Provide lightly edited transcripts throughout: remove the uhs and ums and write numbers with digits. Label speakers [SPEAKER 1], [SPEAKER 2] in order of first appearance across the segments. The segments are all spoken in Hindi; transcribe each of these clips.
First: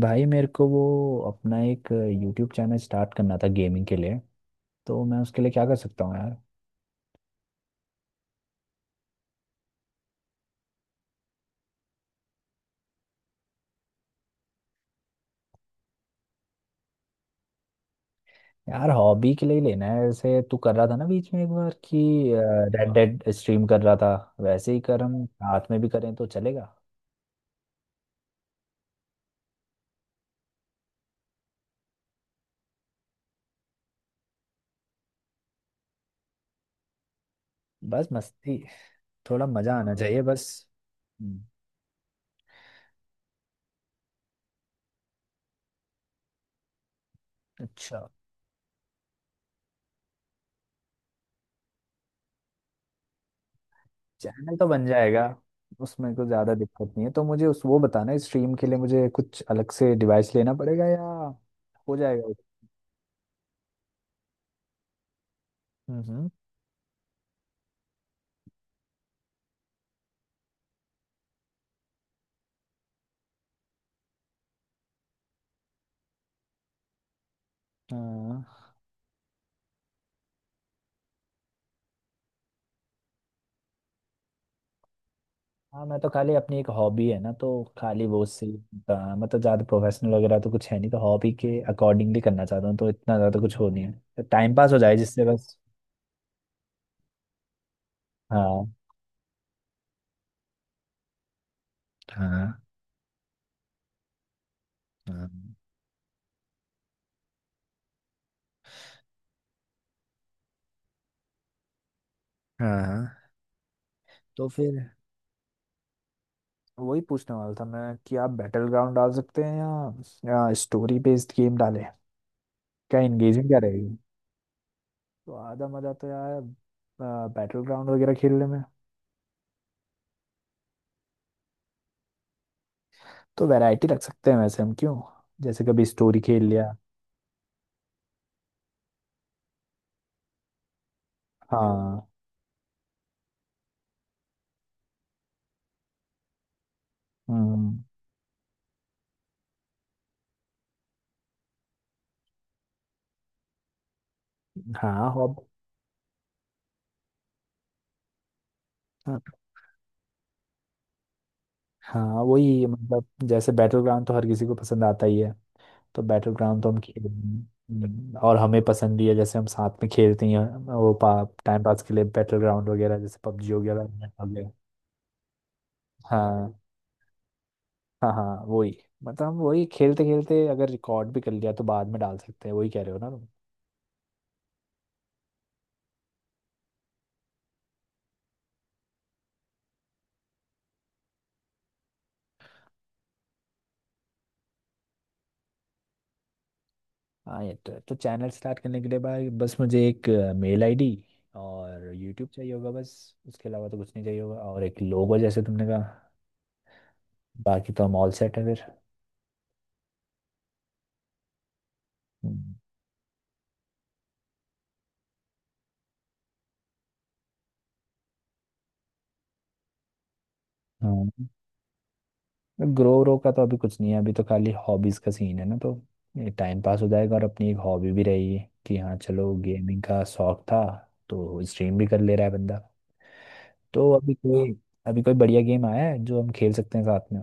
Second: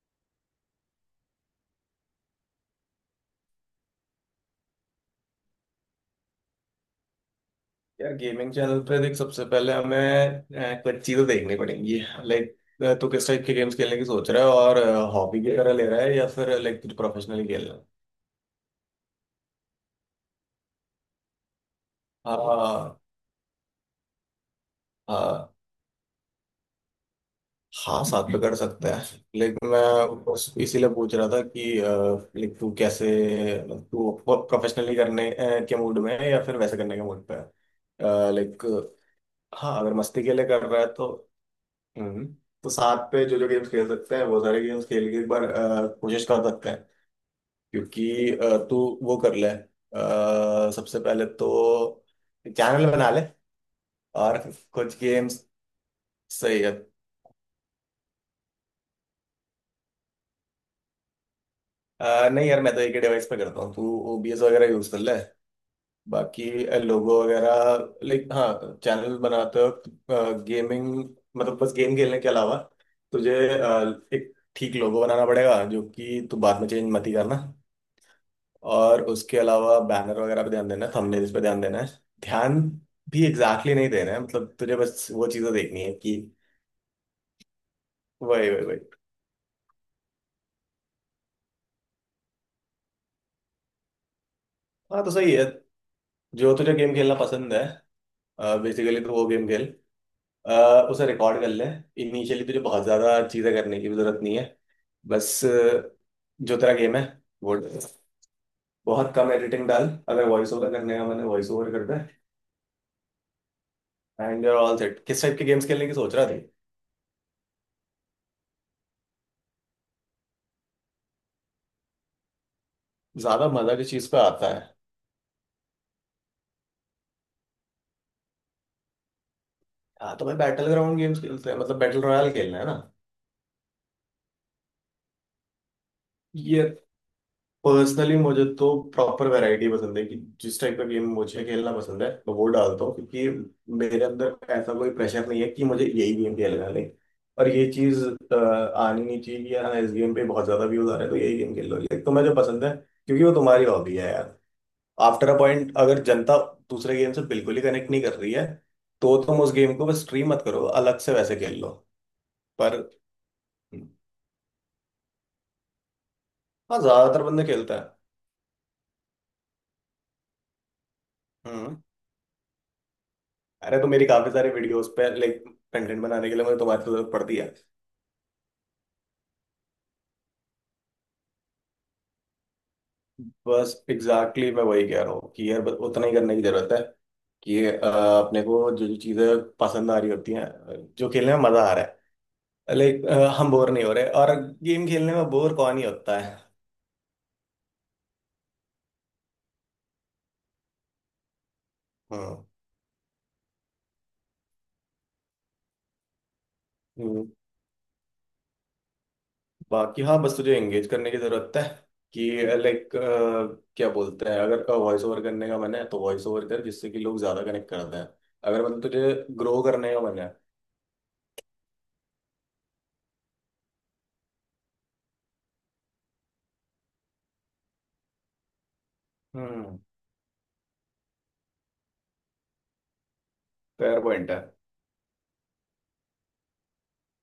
[SPEAKER 1] भाई मेरे को वो अपना एक यूट्यूब चैनल स्टार्ट करना था गेमिंग के लिए। तो मैं उसके लिए क्या कर सकता हूँ यार।
[SPEAKER 2] यार गेमिंग चैनल पे देख, सबसे पहले हमें कुछ चीजें देखनी पड़ेंगी। लाइक तू किस टाइप के गेम्स खेलने की सोच रहा है, और हॉबी की तरह ले रहा है या फिर लाइक तुझे प्रोफेशनली खेलना है?
[SPEAKER 1] यार हॉबी के लिए ही लेना है, ऐसे तू कर रहा था ना बीच में एक बार कि रेड, हाँ,
[SPEAKER 2] हाँ।
[SPEAKER 1] डेड स्ट्रीम कर रहा था। वैसे ही कर हम
[SPEAKER 2] हाँ।
[SPEAKER 1] रात में भी करें तो चलेगा।
[SPEAKER 2] हाँ, साथ में कर सकते हैं। लेकिन मैं इसीलिए पूछ रहा था कि लाइक तू कैसे, तू प्रोफेशनली करने के मूड में है या फिर वैसे करने के मूड पे
[SPEAKER 1] बस
[SPEAKER 2] है,
[SPEAKER 1] मस्ती।
[SPEAKER 2] लाइक।
[SPEAKER 1] थोड़ा मजा
[SPEAKER 2] हाँ,
[SPEAKER 1] आना
[SPEAKER 2] अगर
[SPEAKER 1] चाहिए
[SPEAKER 2] मस्ती के
[SPEAKER 1] बस।
[SPEAKER 2] लिए कर रहा है तो।
[SPEAKER 1] हम्म।
[SPEAKER 2] हम्म। तो साथ पे जो जो गेम्स खेल सकते हैं वो सारे गेम्स खेल के एक बार कोशिश कर सकते हैं।
[SPEAKER 1] अच्छा।
[SPEAKER 2] क्योंकि तू वो कर ले, सबसे पहले तो चैनल बना ले। और
[SPEAKER 1] चैनल तो बन
[SPEAKER 2] कुछ
[SPEAKER 1] जाएगा।
[SPEAKER 2] गेम्स।
[SPEAKER 1] उसमें कुछ ज़्यादा
[SPEAKER 2] सही है।
[SPEAKER 1] दिक्कत नहीं है, तो मुझे उस वो बताना स्ट्रीम के लिए मुझे कुछ अलग से डिवाइस लेना पड़ेगा या हो जाएगा।
[SPEAKER 2] नहीं यार, मैं तो एक ही डिवाइस पे करता हूँ। तू ओबीएस वगैरह यूज कर ले।
[SPEAKER 1] हम्म।
[SPEAKER 2] बाकी लोगो वगैरह, लाइक, हाँ, चैनल बनाते वक्त गेमिंग, मतलब बस गेम खेलने के अलावा तुझे एक ठीक लोगो बनाना पड़ेगा जो कि तू बाद में चेंज मत ही करना।
[SPEAKER 1] हाँ।
[SPEAKER 2] और उसके अलावा बैनर वगैरह पे ध्यान देना है, थंबनेल्स पे ध्यान देना है। ध्यान भी एग्जैक्टली exactly नहीं देना है, मतलब तुझे बस वो चीज़ें देखनी
[SPEAKER 1] हाँ,
[SPEAKER 2] है
[SPEAKER 1] मैं तो
[SPEAKER 2] कि।
[SPEAKER 1] खाली अपनी एक हॉबी है ना तो खाली वो से
[SPEAKER 2] वही वही वही।
[SPEAKER 1] मतलब ज़्यादा प्रोफेशनल वगैरह तो कुछ है नहीं, तो हॉबी के अकॉर्डिंगली करना चाहता हूँ, तो इतना ज़्यादा कुछ हो नहीं है, टाइम पास हो जाए
[SPEAKER 2] हाँ तो
[SPEAKER 1] जिससे
[SPEAKER 2] सही है,
[SPEAKER 1] बस।
[SPEAKER 2] जो तुझे गेम खेलना पसंद है
[SPEAKER 1] हाँ।
[SPEAKER 2] बेसिकली तो वो गेम खेल। अ, उसे रिकॉर्ड कर ले। इनिशियली तुझे
[SPEAKER 1] हाँ।
[SPEAKER 2] बहुत ज़्यादा चीज़ें करने की भी ज़रूरत नहीं है।
[SPEAKER 1] हाँ।
[SPEAKER 2] बस जो तेरा गेम है वो, बहुत कम एडिटिंग डाल, अगर वॉइस ओवर करने का मैंने वॉइस ओवर कर दे,
[SPEAKER 1] हाँ। हाँ।
[SPEAKER 2] एंड
[SPEAKER 1] तो
[SPEAKER 2] यू आर ऑल
[SPEAKER 1] फिर
[SPEAKER 2] सेट। किस टाइप के गेम्स खेलने की सोच रहा थी?
[SPEAKER 1] वही पूछने वाला था मैं कि आप बैटल ग्राउंड डाल सकते हैं या स्टोरी बेस्ड गेम डालें। क्या एंगेजिंग
[SPEAKER 2] ज़्यादा
[SPEAKER 1] क्या
[SPEAKER 2] मज़ा किस
[SPEAKER 1] रहेगी।
[SPEAKER 2] चीज़ पे आता है?
[SPEAKER 1] तो आधा मज़ा तो यार बैटल ग्राउंड वगैरह खेलने में।
[SPEAKER 2] हाँ तो मैं, बैटल ग्राउंड गेम्स खेलते हैं मतलब बैटल रॉयल खेलना है ना।
[SPEAKER 1] तो वैरायटी रख सकते हैं वैसे हम, क्यों? जैसे कभी स्टोरी खेल
[SPEAKER 2] ये
[SPEAKER 1] लिया।
[SPEAKER 2] पर्सनली मुझे तो प्रॉपर वैरायटी पसंद है, कि जिस टाइप का गेम मुझे खेलना पसंद
[SPEAKER 1] हाँ।
[SPEAKER 2] है मैं वो डालता हूँ, क्योंकि मेरे अंदर ऐसा कोई प्रेशर नहीं है कि मुझे यही गेम खेलना है, नहीं। और ये
[SPEAKER 1] हम्म।
[SPEAKER 2] चीज आनी नहीं चाहिए कि यार, हाँ, इस गेम पे बहुत ज्यादा व्यूज आ रहे हैं तो यही गेम खेल लो, लेकिन तुम्हें जो पसंद है क्योंकि वो तुम्हारी हॉबी है यार।
[SPEAKER 1] हाँ।
[SPEAKER 2] आफ्टर अ
[SPEAKER 1] हॉब
[SPEAKER 2] पॉइंट अगर जनता दूसरे गेम से बिल्कुल ही कनेक्ट नहीं कर रही है तो
[SPEAKER 1] हाँ
[SPEAKER 2] तुम उस गेम को बस स्ट्रीम मत करो, अलग से वैसे खेल लो।
[SPEAKER 1] हाँ, वही
[SPEAKER 2] पर,
[SPEAKER 1] मतलब जैसे बैटल ग्राउंड तो हर किसी को पसंद आता ही है। तो बैटल ग्राउंड तो हम
[SPEAKER 2] हाँ,
[SPEAKER 1] खेल
[SPEAKER 2] ज्यादातर बंदे खेलता है।
[SPEAKER 1] हम्म, और हमें पसंद भी है, जैसे हम साथ में खेलते ही हैं। वो टाइम
[SPEAKER 2] हम्म।
[SPEAKER 1] पास के लिए बैटल ग्राउंड वगैरह, जैसे पबजी हो गया,
[SPEAKER 2] अरे तो मेरी
[SPEAKER 1] Valorant हो
[SPEAKER 2] काफी
[SPEAKER 1] गया।
[SPEAKER 2] सारी वीडियोस पे, लाइक, कंटेंट बनाने के लिए
[SPEAKER 1] हाँ।
[SPEAKER 2] मुझे तुम्हारी जरूरत पड़ती है।
[SPEAKER 1] हाँ। हाँ। वही मतलब हम वही खेलते खेलते अगर रिकॉर्ड भी कर लिया, तो बाद में डाल सकते हैं, वही कह रहे हो ना तुम।
[SPEAKER 2] बस एग्जैक्टली exactly मैं वही कह रहा हूँ कि यार बस उतना ही करने की जरूरत है, कि अपने को जो जो चीजें पसंद आ रही होती हैं, जो खेलने में मजा आ रहा है, लाइक, हम बोर नहीं हो रहे, और गेम खेलने में बोर कौन ही होता है।
[SPEAKER 1] हाँ ये तो है। तो चैनल स्टार्ट करने के लिए भाई, बस मुझे एक मेल आईडी और यूट्यूब चाहिए होगा, बस उसके अलावा तो कुछ नहीं चाहिए होगा, और एक लोगो जैसे तुमने कहा।
[SPEAKER 2] हम्म।
[SPEAKER 1] बाकी तो हम ऑल सेट है फिर।
[SPEAKER 2] बाकी हाँ, बस तुझे एंगेज करने की जरूरत है, कि लाइक क्या बोलते हैं, अगर वॉइस ओवर करने का मन है तो वॉइस ओवर कर, जिससे कि लोग ज्यादा कनेक्ट करते हैं, अगर मतलब तुझे ग्रो करने का मन है।
[SPEAKER 1] हाँ। ग्रो व्रो का तो अभी कुछ नहीं है, अभी तो खाली हॉबीज का सीन है ना, तो टाइम पास हो जाएगा और अपनी एक हॉबी भी रहेगी कि हाँ चलो
[SPEAKER 2] हम्म।
[SPEAKER 1] गेमिंग का शौक था। तो स्ट्रीम भी कर ले रहा है बंदा। तो
[SPEAKER 2] फेयर पॉइंट है।
[SPEAKER 1] अभी कोई बढ़िया गेम आया है जो हम खेल सकते हैं साथ में।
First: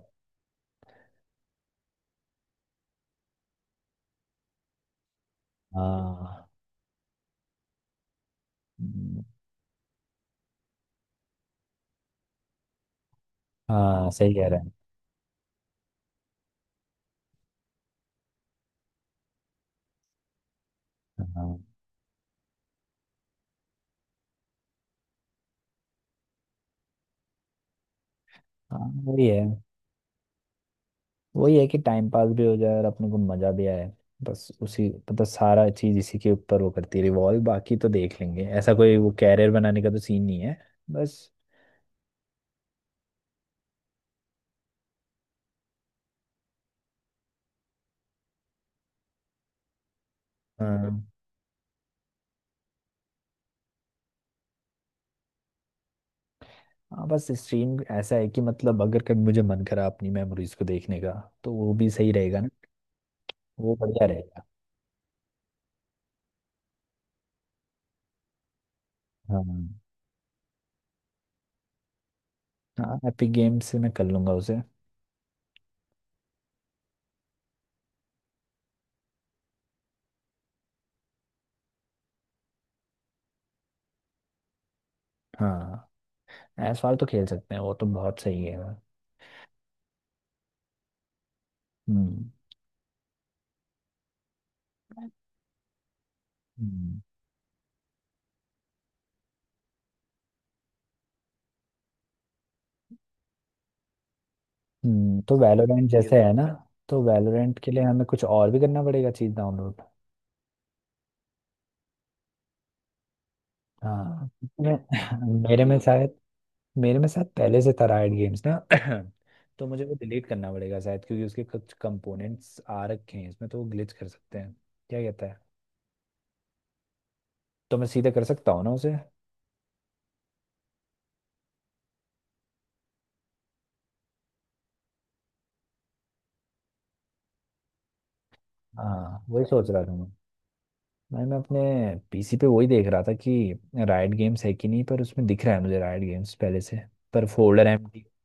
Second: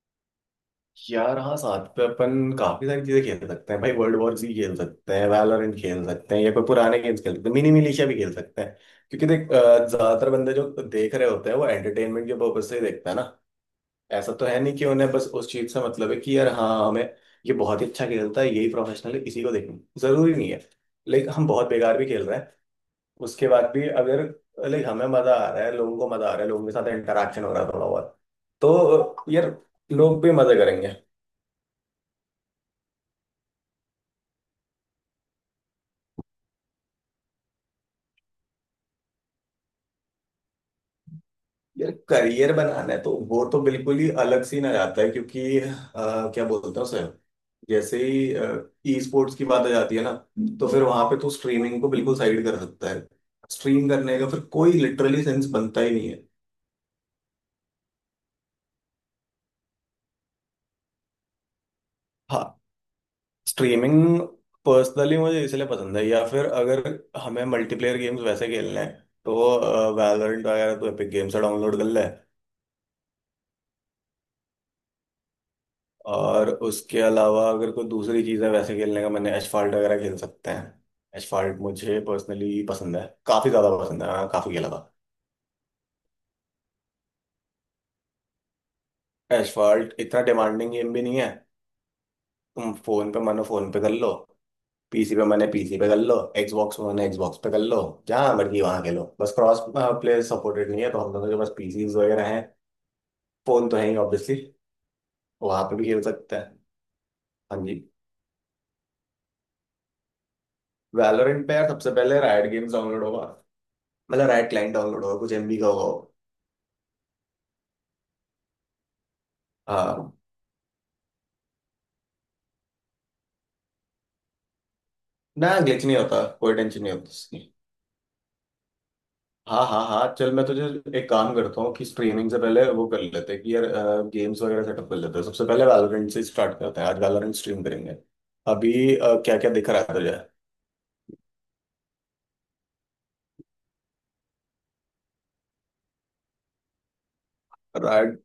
[SPEAKER 2] यार हाँ साथ पे अपन काफी सारी चीजें खेल सकते हैं भाई, वर्ल्ड वॉर जी खेल सकते हैं, वैलोरेंट खेल सकते हैं,
[SPEAKER 1] हाँ
[SPEAKER 2] या कोई पुराने गेम्स खेल सकते हैं, मिनी मिलिशिया भी खेल सकते हैं।
[SPEAKER 1] हम्म।
[SPEAKER 2] क्योंकि देख, ज्यादातर बंदे जो देख रहे होते हैं वो एंटरटेनमेंट के पर्पज से ही देखते हैं ना।
[SPEAKER 1] हाँ
[SPEAKER 2] ऐसा
[SPEAKER 1] सही
[SPEAKER 2] तो
[SPEAKER 1] कह
[SPEAKER 2] है
[SPEAKER 1] रहे हैं।
[SPEAKER 2] नहीं कि उन्हें बस उस चीज से मतलब है कि यार हाँ हमें, ये बहुत ही अच्छा खेलता है यही प्रोफेशनल है, इसी को देखना जरूरी नहीं है। लाइक हम
[SPEAKER 1] हाँ।
[SPEAKER 2] बहुत बेकार भी खेल रहे हैं, उसके बाद भी अगर, लाइक, हमें मजा आ रहा है, लोगों को मजा आ रहा है, लोगों के साथ इंटरेक्शन हो रहा है थोड़ा बहुत,
[SPEAKER 1] हाँ
[SPEAKER 2] तो
[SPEAKER 1] वही है।
[SPEAKER 2] यार लोग भी मजे करेंगे।
[SPEAKER 1] वही है कि टाइम पास भी हो जाए और अपने को मजा भी आए। बस उसी मतलब सारा चीज इसी के ऊपर वो करती है रिवॉल्व, बाकी तो देख लेंगे, ऐसा कोई वो कैरियर बनाने का तो सीन नहीं है। बस।
[SPEAKER 2] यार करियर बनाना है तो वो तो बिल्कुल ही अलग सीन आ जाता है, क्योंकि क्या बोलते हैं उसे, जैसे ही ई स्पोर्ट्स की बात आ जाती है ना, तो फिर
[SPEAKER 1] हाँ।
[SPEAKER 2] वहां पे तू स्ट्रीमिंग को बिल्कुल साइड कर सकता है, स्ट्रीम करने का फिर कोई लिटरली सेंस बनता ही नहीं है।
[SPEAKER 1] हाँ, बस स्ट्रीम ऐसा है कि मतलब अगर कभी मुझे मन करा अपनी मेमोरीज को देखने का, तो वो भी सही रहेगा ना।
[SPEAKER 2] हाँ।
[SPEAKER 1] वो बढ़िया
[SPEAKER 2] स्ट्रीमिंग
[SPEAKER 1] रहेगा।
[SPEAKER 2] पर्सनली मुझे इसलिए पसंद है, या फिर अगर हमें मल्टीप्लेयर गेम्स वैसे खेलने हैं
[SPEAKER 1] हाँ।
[SPEAKER 2] तो वैलोरेंट वगैरह तो एपिक गेम्स से डाउनलोड कर ले।
[SPEAKER 1] हाँ एपिक गेम से मैं कर लूंगा उसे।
[SPEAKER 2] और उसके अलावा अगर कोई दूसरी चीज़ है वैसे खेलने का, मैंने एसफॉल्ट वगैरह खेल सकते हैं। एसफॉल्ट मुझे पर्सनली पसंद है, काफ़ी ज़्यादा पसंद है, हाँ, काफ़ी खेला था।
[SPEAKER 1] हाँ एसवाल तो खेल सकते हैं, वो तो बहुत सही है।
[SPEAKER 2] एसफॉल्ट इतना डिमांडिंग गेम भी नहीं है।
[SPEAKER 1] हम्म।
[SPEAKER 2] तुम फ़ोन पे मानो फ़ोन पे कर लो, पीसी पे मैंने पीसी पे कर लो, Xbox पे
[SPEAKER 1] हम्म।
[SPEAKER 2] मैंने Xbox पे कर लो। जहाँ मर्जी वहाँ खेलो, बस क्रॉस प्ले सपोर्टेड नहीं है, तो हम लोगों के पास पीसीज वगैरह हैं, फ़ोन तो है ही ऑब्वियसली,
[SPEAKER 1] तो
[SPEAKER 2] वहाँ पे
[SPEAKER 1] वैलोरेंट
[SPEAKER 2] भी
[SPEAKER 1] ये
[SPEAKER 2] खेल
[SPEAKER 1] जैसे तो है
[SPEAKER 2] सकते
[SPEAKER 1] ना होता
[SPEAKER 2] हैं।
[SPEAKER 1] है, तो वैलोरेंट
[SPEAKER 2] हाँ
[SPEAKER 1] के लिए
[SPEAKER 2] जी।
[SPEAKER 1] हमें कुछ और भी करना पड़ेगा चीज डाउनलोड।
[SPEAKER 2] वैलोरेंट पे यार सबसे पहले रायट गेम्स डाउनलोड होगा, मतलब
[SPEAKER 1] हाँ,
[SPEAKER 2] रायट क्लाइंट
[SPEAKER 1] मैं-
[SPEAKER 2] डाउनलोड होगा, कुछ एमबी
[SPEAKER 1] मेरे
[SPEAKER 2] का
[SPEAKER 1] में
[SPEAKER 2] होगा वो।
[SPEAKER 1] शायद पहले से था राइट गेम्स ना। तो मुझे वो
[SPEAKER 2] हाँ।
[SPEAKER 1] डिलीट करना पड़ेगा शायद, क्योंकि उसके कुछ कंपोनेंट्स आ रखे हैं इसमें, तो वो ग्लिच कर सकते हैं। क्या कहता है।
[SPEAKER 2] ना, ग्लिच नहीं होता, कोई टेंशन नहीं होती इसकी।
[SPEAKER 1] तो मैं सीधे कर सकता हूँ ना उसे।
[SPEAKER 2] हाँ हाँ हाँ, चल मैं तुझे एक काम करता हूँ कि स्ट्रीमिंग से पहले वो कर लेते हैं कि यार गेम्स वगैरह सेटअप कर लेते हैं, सबसे पहले वैलोरेंट से स्टार्ट करते हैं, आज वैलोरेंट स्ट्रीम करेंगे अभी।
[SPEAKER 1] हाँ
[SPEAKER 2] क्या
[SPEAKER 1] वही
[SPEAKER 2] क्या
[SPEAKER 1] सोच
[SPEAKER 2] दिख रहा
[SPEAKER 1] रहा
[SPEAKER 2] है
[SPEAKER 1] था मैं।
[SPEAKER 2] तुझे?
[SPEAKER 1] मैं अपने PC पे वही देख रहा था कि राइट गेम्स है कि नहीं, पर उसमें दिख रहा है मुझे राइट गेम्स पहले से, पर फोल्डर एम्प्टी।
[SPEAKER 2] राइट।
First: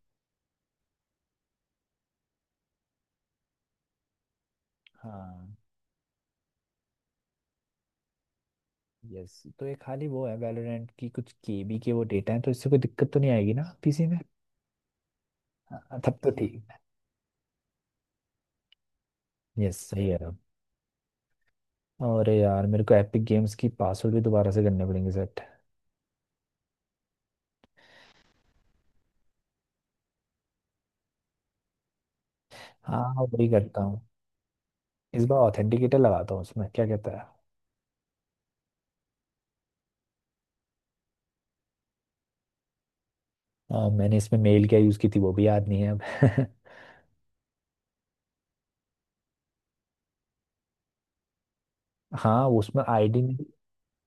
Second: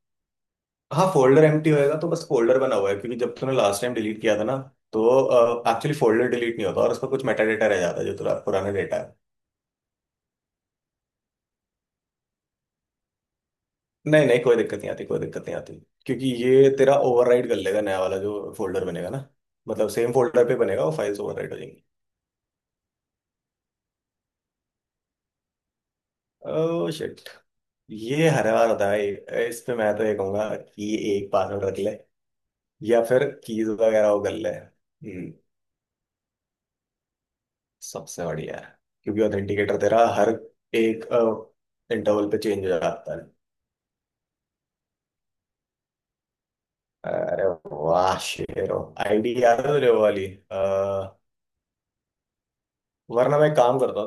[SPEAKER 2] हाँ फोल्डर एम्प्टी होएगा तो, बस फोल्डर बना हुआ है क्योंकि जब तूने लास्ट टाइम डिलीट किया था ना, तो
[SPEAKER 1] हाँ।
[SPEAKER 2] एक्चुअली फोल्डर डिलीट नहीं होता और उसका कुछ मेटा डेटा रह जाता है जो तेरा पुराना डेटा है।
[SPEAKER 1] यस, तो ये खाली वो है, वैलोरेंट की कुछ KB के वो डेटा है, तो इससे कोई दिक्कत तो नहीं आएगी ना पीसी में।
[SPEAKER 2] नहीं नहीं, कोई दिक्कत नहीं आती, कोई दिक्कत नहीं आती।
[SPEAKER 1] हाँ, तब
[SPEAKER 2] क्योंकि
[SPEAKER 1] तो ठीक
[SPEAKER 2] ये
[SPEAKER 1] है।
[SPEAKER 2] तेरा ओवरराइड कर लेगा, नया वाला जो फोल्डर बनेगा ना,
[SPEAKER 1] यस
[SPEAKER 2] मतलब
[SPEAKER 1] सही
[SPEAKER 2] सेम
[SPEAKER 1] है।
[SPEAKER 2] फोल्डर पे बनेगा वो, फाइल्स ओवरराइड हो जाएंगी।
[SPEAKER 1] और यार मेरे को एपिक गेम्स की पासवर्ड भी दोबारा से करने पड़ेंगे सेट।
[SPEAKER 2] ओह शिट, ये हर बार होता है। इस पे मैं तो ये कहूंगा कि एक पासवर्ड रख ले, या
[SPEAKER 1] हाँ
[SPEAKER 2] फिर
[SPEAKER 1] वही
[SPEAKER 2] कीज
[SPEAKER 1] करता हूँ।
[SPEAKER 2] वगैरह वो कर ले।
[SPEAKER 1] इस
[SPEAKER 2] हम्म।
[SPEAKER 1] बार ऑथेंटिकेटर लगाता हूँ उसमें, क्या कहता है।
[SPEAKER 2] सबसे बढ़िया है, क्योंकि ऑथेंटिकेटर तेरा हर एक इंटरवल पे चेंज हो जाता है।
[SPEAKER 1] मैंने इसमें मेल क्या यूज़ की थी वो भी याद नहीं है अब।
[SPEAKER 2] अरे वाह शेरो, आईडी याद है तुझे वो वाली? अ,
[SPEAKER 1] हाँ उसमें आईडी
[SPEAKER 2] वरना
[SPEAKER 1] मेरी।
[SPEAKER 2] मैं एक काम करता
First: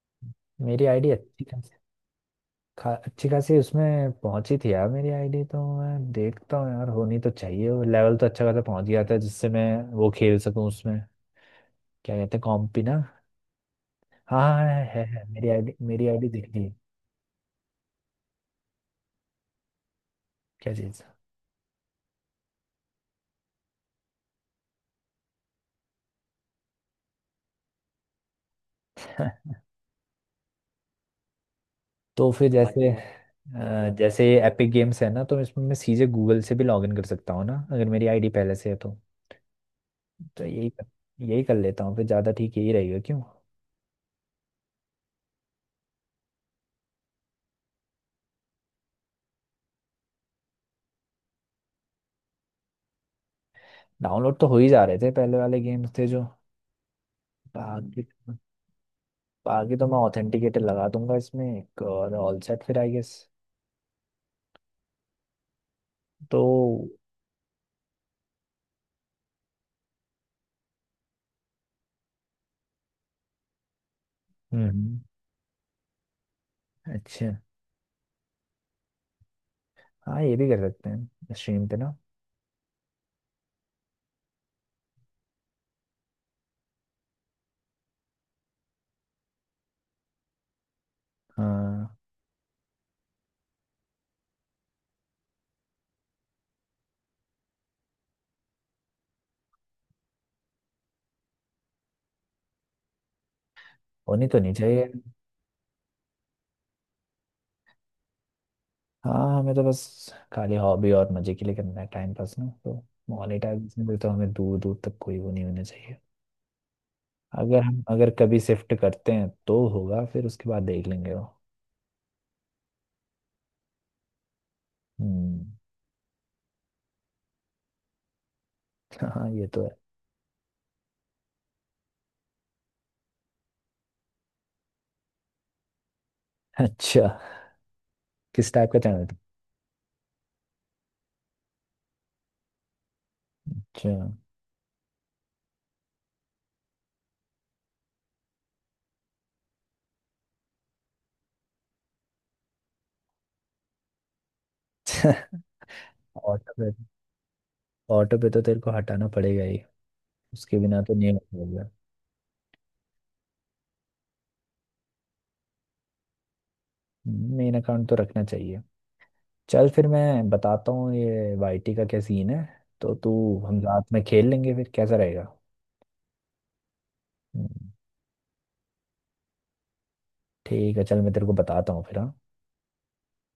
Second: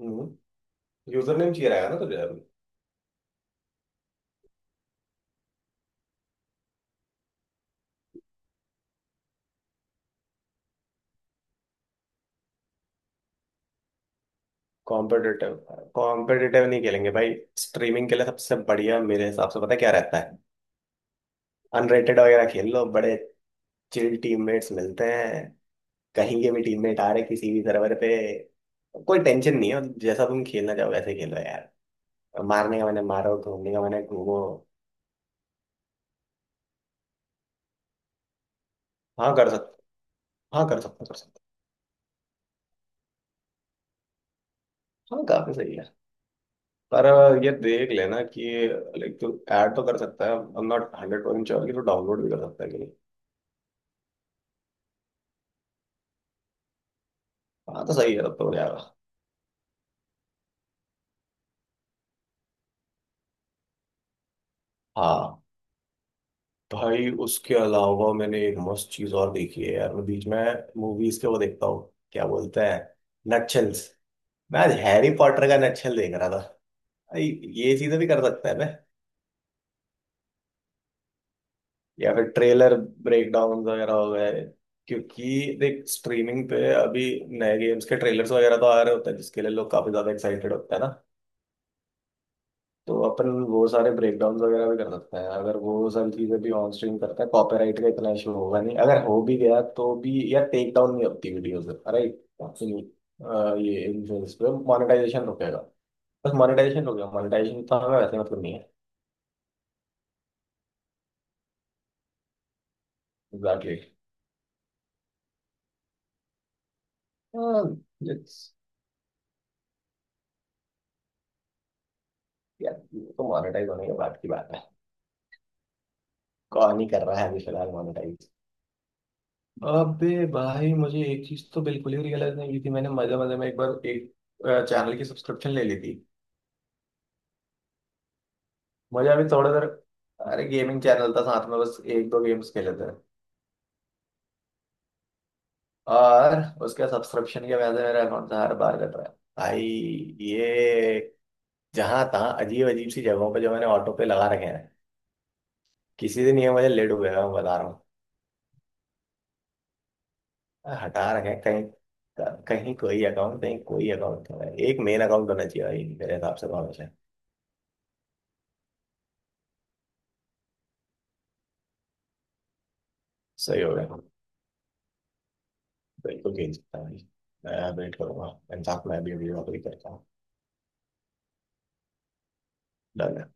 [SPEAKER 2] हूँ,
[SPEAKER 1] मेरी आईडी
[SPEAKER 2] यूजर
[SPEAKER 1] अच्छी
[SPEAKER 2] नेम चाहिए
[SPEAKER 1] खासी।
[SPEAKER 2] रहेगा ना तुझे।
[SPEAKER 1] अच्छी खासी उसमें पहुंची थी यार मेरी आईडी, तो मैं देखता हूँ यार, होनी तो चाहिए, वो लेवल तो अच्छा खासा पहुंच गया था जिससे मैं वो खेल सकूँ उसमें। क्या कहते हैं, कॉम्पी ना। हाँ हाँ, हाँ, है मेरी
[SPEAKER 2] कॉम्पिटिटिव।
[SPEAKER 1] आईडी, दिख रही
[SPEAKER 2] कॉम्पिटिटिव
[SPEAKER 1] है।
[SPEAKER 2] नहीं खेलेंगे भाई, स्ट्रीमिंग के लिए सबसे बढ़िया मेरे हिसाब से पता क्या रहता है,
[SPEAKER 1] क्या चीज़।
[SPEAKER 2] अनरेटेड वगैरह खेल लो, बड़े चिल टीममेट्स मिलते हैं, कहीं के भी टीममेट आ रहे किसी भी सर्वर पे, कोई टेंशन नहीं है, मतलब जैसा तुम खेलना चाहो वैसे खेलो यार,
[SPEAKER 1] तो फिर
[SPEAKER 2] मारने का मैंने मारो, घूमने का मैंने
[SPEAKER 1] जैसे
[SPEAKER 2] घूमो।
[SPEAKER 1] एपिक गेम्स है ना, तो इसमें मैं सीधे गूगल से भी लॉग इन कर सकता हूँ ना, अगर मेरी आईडी पहले से है तो।
[SPEAKER 2] हाँ कर सकते।
[SPEAKER 1] तो
[SPEAKER 2] हाँ कर सकते कर सकते।
[SPEAKER 1] यही कर लेता हूँ फिर, ज़्यादा ठीक यही रहेगा क्यों।
[SPEAKER 2] हाँ काफी सही है। पर ये देख लेना कि लाइक तू ऐड तो कर सकता है, I am not hundred percent sure कि तू डाउनलोड भी कर सकता है कि नहीं।
[SPEAKER 1] डाउनलोड तो हो ही जा रहे थे, पहले वाले गेम्स थे जो।
[SPEAKER 2] हाँ तो
[SPEAKER 1] बाकी।
[SPEAKER 2] सही है, तब तो हो जाएगा।
[SPEAKER 1] तो मैं ऑथेंटिकेटर लगा दूंगा इसमें एक, और ऑल सेट फिर आई गेस।
[SPEAKER 2] हाँ।
[SPEAKER 1] तो।
[SPEAKER 2] भाई उसके अलावा मैंने एक मस्त चीज और देखी है यार, मैं बीच में मूवीज के वो देखता हूँ, क्या बोलते हैं, नटशेल्स। मैं आज
[SPEAKER 1] हम्म।
[SPEAKER 2] हैरी पॉटर का नटशेल देख रहा था भाई,
[SPEAKER 1] अच्छा।
[SPEAKER 2] ये चीजें भी कर सकते हैं ना,
[SPEAKER 1] हाँ ये भी कर सकते हैं स्ट्रीम पे ना।
[SPEAKER 2] या फिर ट्रेलर ब्रेकडाउन वगैरह हो गए। क्योंकि देख स्ट्रीमिंग पे अभी नए गेम्स के ट्रेलर्स वगैरह तो आ रहे होते हैं जिसके लिए लोग काफी ज्यादा एक्साइटेड होते हैं ना,
[SPEAKER 1] हाँ
[SPEAKER 2] तो अपन वो सारे ब्रेकडाउन वगैरह भी कर सकते हैं। अगर वो सारी चीजें भी ऑन स्ट्रीम करता है, कॉपीराइट का इतना इशू होगा नहीं, अगर हो भी गया तो भी यार टेक डाउन नहीं होती वीडियो, से राइट ये
[SPEAKER 1] होनी
[SPEAKER 2] इन्फ्लुएंस
[SPEAKER 1] तो
[SPEAKER 2] पे
[SPEAKER 1] नहीं चाहिए।
[SPEAKER 2] मोनेटाइजेशन रुकेगा, बस मोनेटाइजेशन रुकेगा, मोनेटाइजेशन तो हमें वैसे मतलब नहीं है।
[SPEAKER 1] हाँ हमें तो बस खाली हॉबी और मजे के लिए करना है टाइम पास ना, तो
[SPEAKER 2] एग्जैक्टली।
[SPEAKER 1] मोनेटाइजेशन से तो हमें दूर दूर तक कोई वो नहीं होना चाहिए। अगर कभी शिफ्ट करते हैं तो होगा, फिर उसके बाद देख लेंगे वो।
[SPEAKER 2] यार ये तो मोनेटाइज होने के बाद की बात है,
[SPEAKER 1] हम्म।
[SPEAKER 2] कौन ही कर रहा है अभी फिलहाल मोनेटाइज।
[SPEAKER 1] हाँ ये तो है।
[SPEAKER 2] अबे भाई, मुझे एक चीज तो बिल्कुल ही रियलाइज नहीं की थी, मैंने मजे मजे में एक बार एक चैनल की सब्सक्रिप्शन ले ली थी।
[SPEAKER 1] अच्छा। किस टाइप का चैनल।
[SPEAKER 2] मुझे अभी थोड़ा देर, अरे गेमिंग चैनल था, साथ में बस एक दो गेम्स खेले थे।
[SPEAKER 1] अच्छा।
[SPEAKER 2] और उसके सब्सक्रिप्शन के वजह से मेरा अकाउंट हर बार कट रहा है भाई, ये जहां तहाँ अजीब अजीब सी जगहों पे जो मैंने ऑटो पे लगा रखे हैं, किसी दिन ये
[SPEAKER 1] ऑटो
[SPEAKER 2] मुझे
[SPEAKER 1] पे।
[SPEAKER 2] लेट हुएगा, मैं बता रहा हूँ।
[SPEAKER 1] ऑटो पे तो तेरे को हटाना पड़ेगा ही। उसके बिना तो
[SPEAKER 2] हटा
[SPEAKER 1] नहीं
[SPEAKER 2] रखे हैं
[SPEAKER 1] होगा।
[SPEAKER 2] कहीं कहीं कोई अकाउंट, कहीं कोई अकाउंट नहीं, एक मेन अकाउंट होना चाहिए भाई मेरे हिसाब से तो, से
[SPEAKER 1] मेन अकाउंट तो रखना चाहिए। चल फिर मैं बताता हूँ ये YT का क्या सीन है। तो तू। हम
[SPEAKER 2] सही होगा।
[SPEAKER 1] रात में खेल लेंगे फिर, कैसा रहेगा।
[SPEAKER 2] बिल्कुल खेल सकता हूँ भाई।
[SPEAKER 1] हम्म।
[SPEAKER 2] मैं वेट करूंगा इंसाफ, मैं भी अभी नौकरी करता हूँ।
[SPEAKER 1] ठीक है, चल मैं तेरे को बताता हूँ फिर हाँ।
[SPEAKER 2] डन है।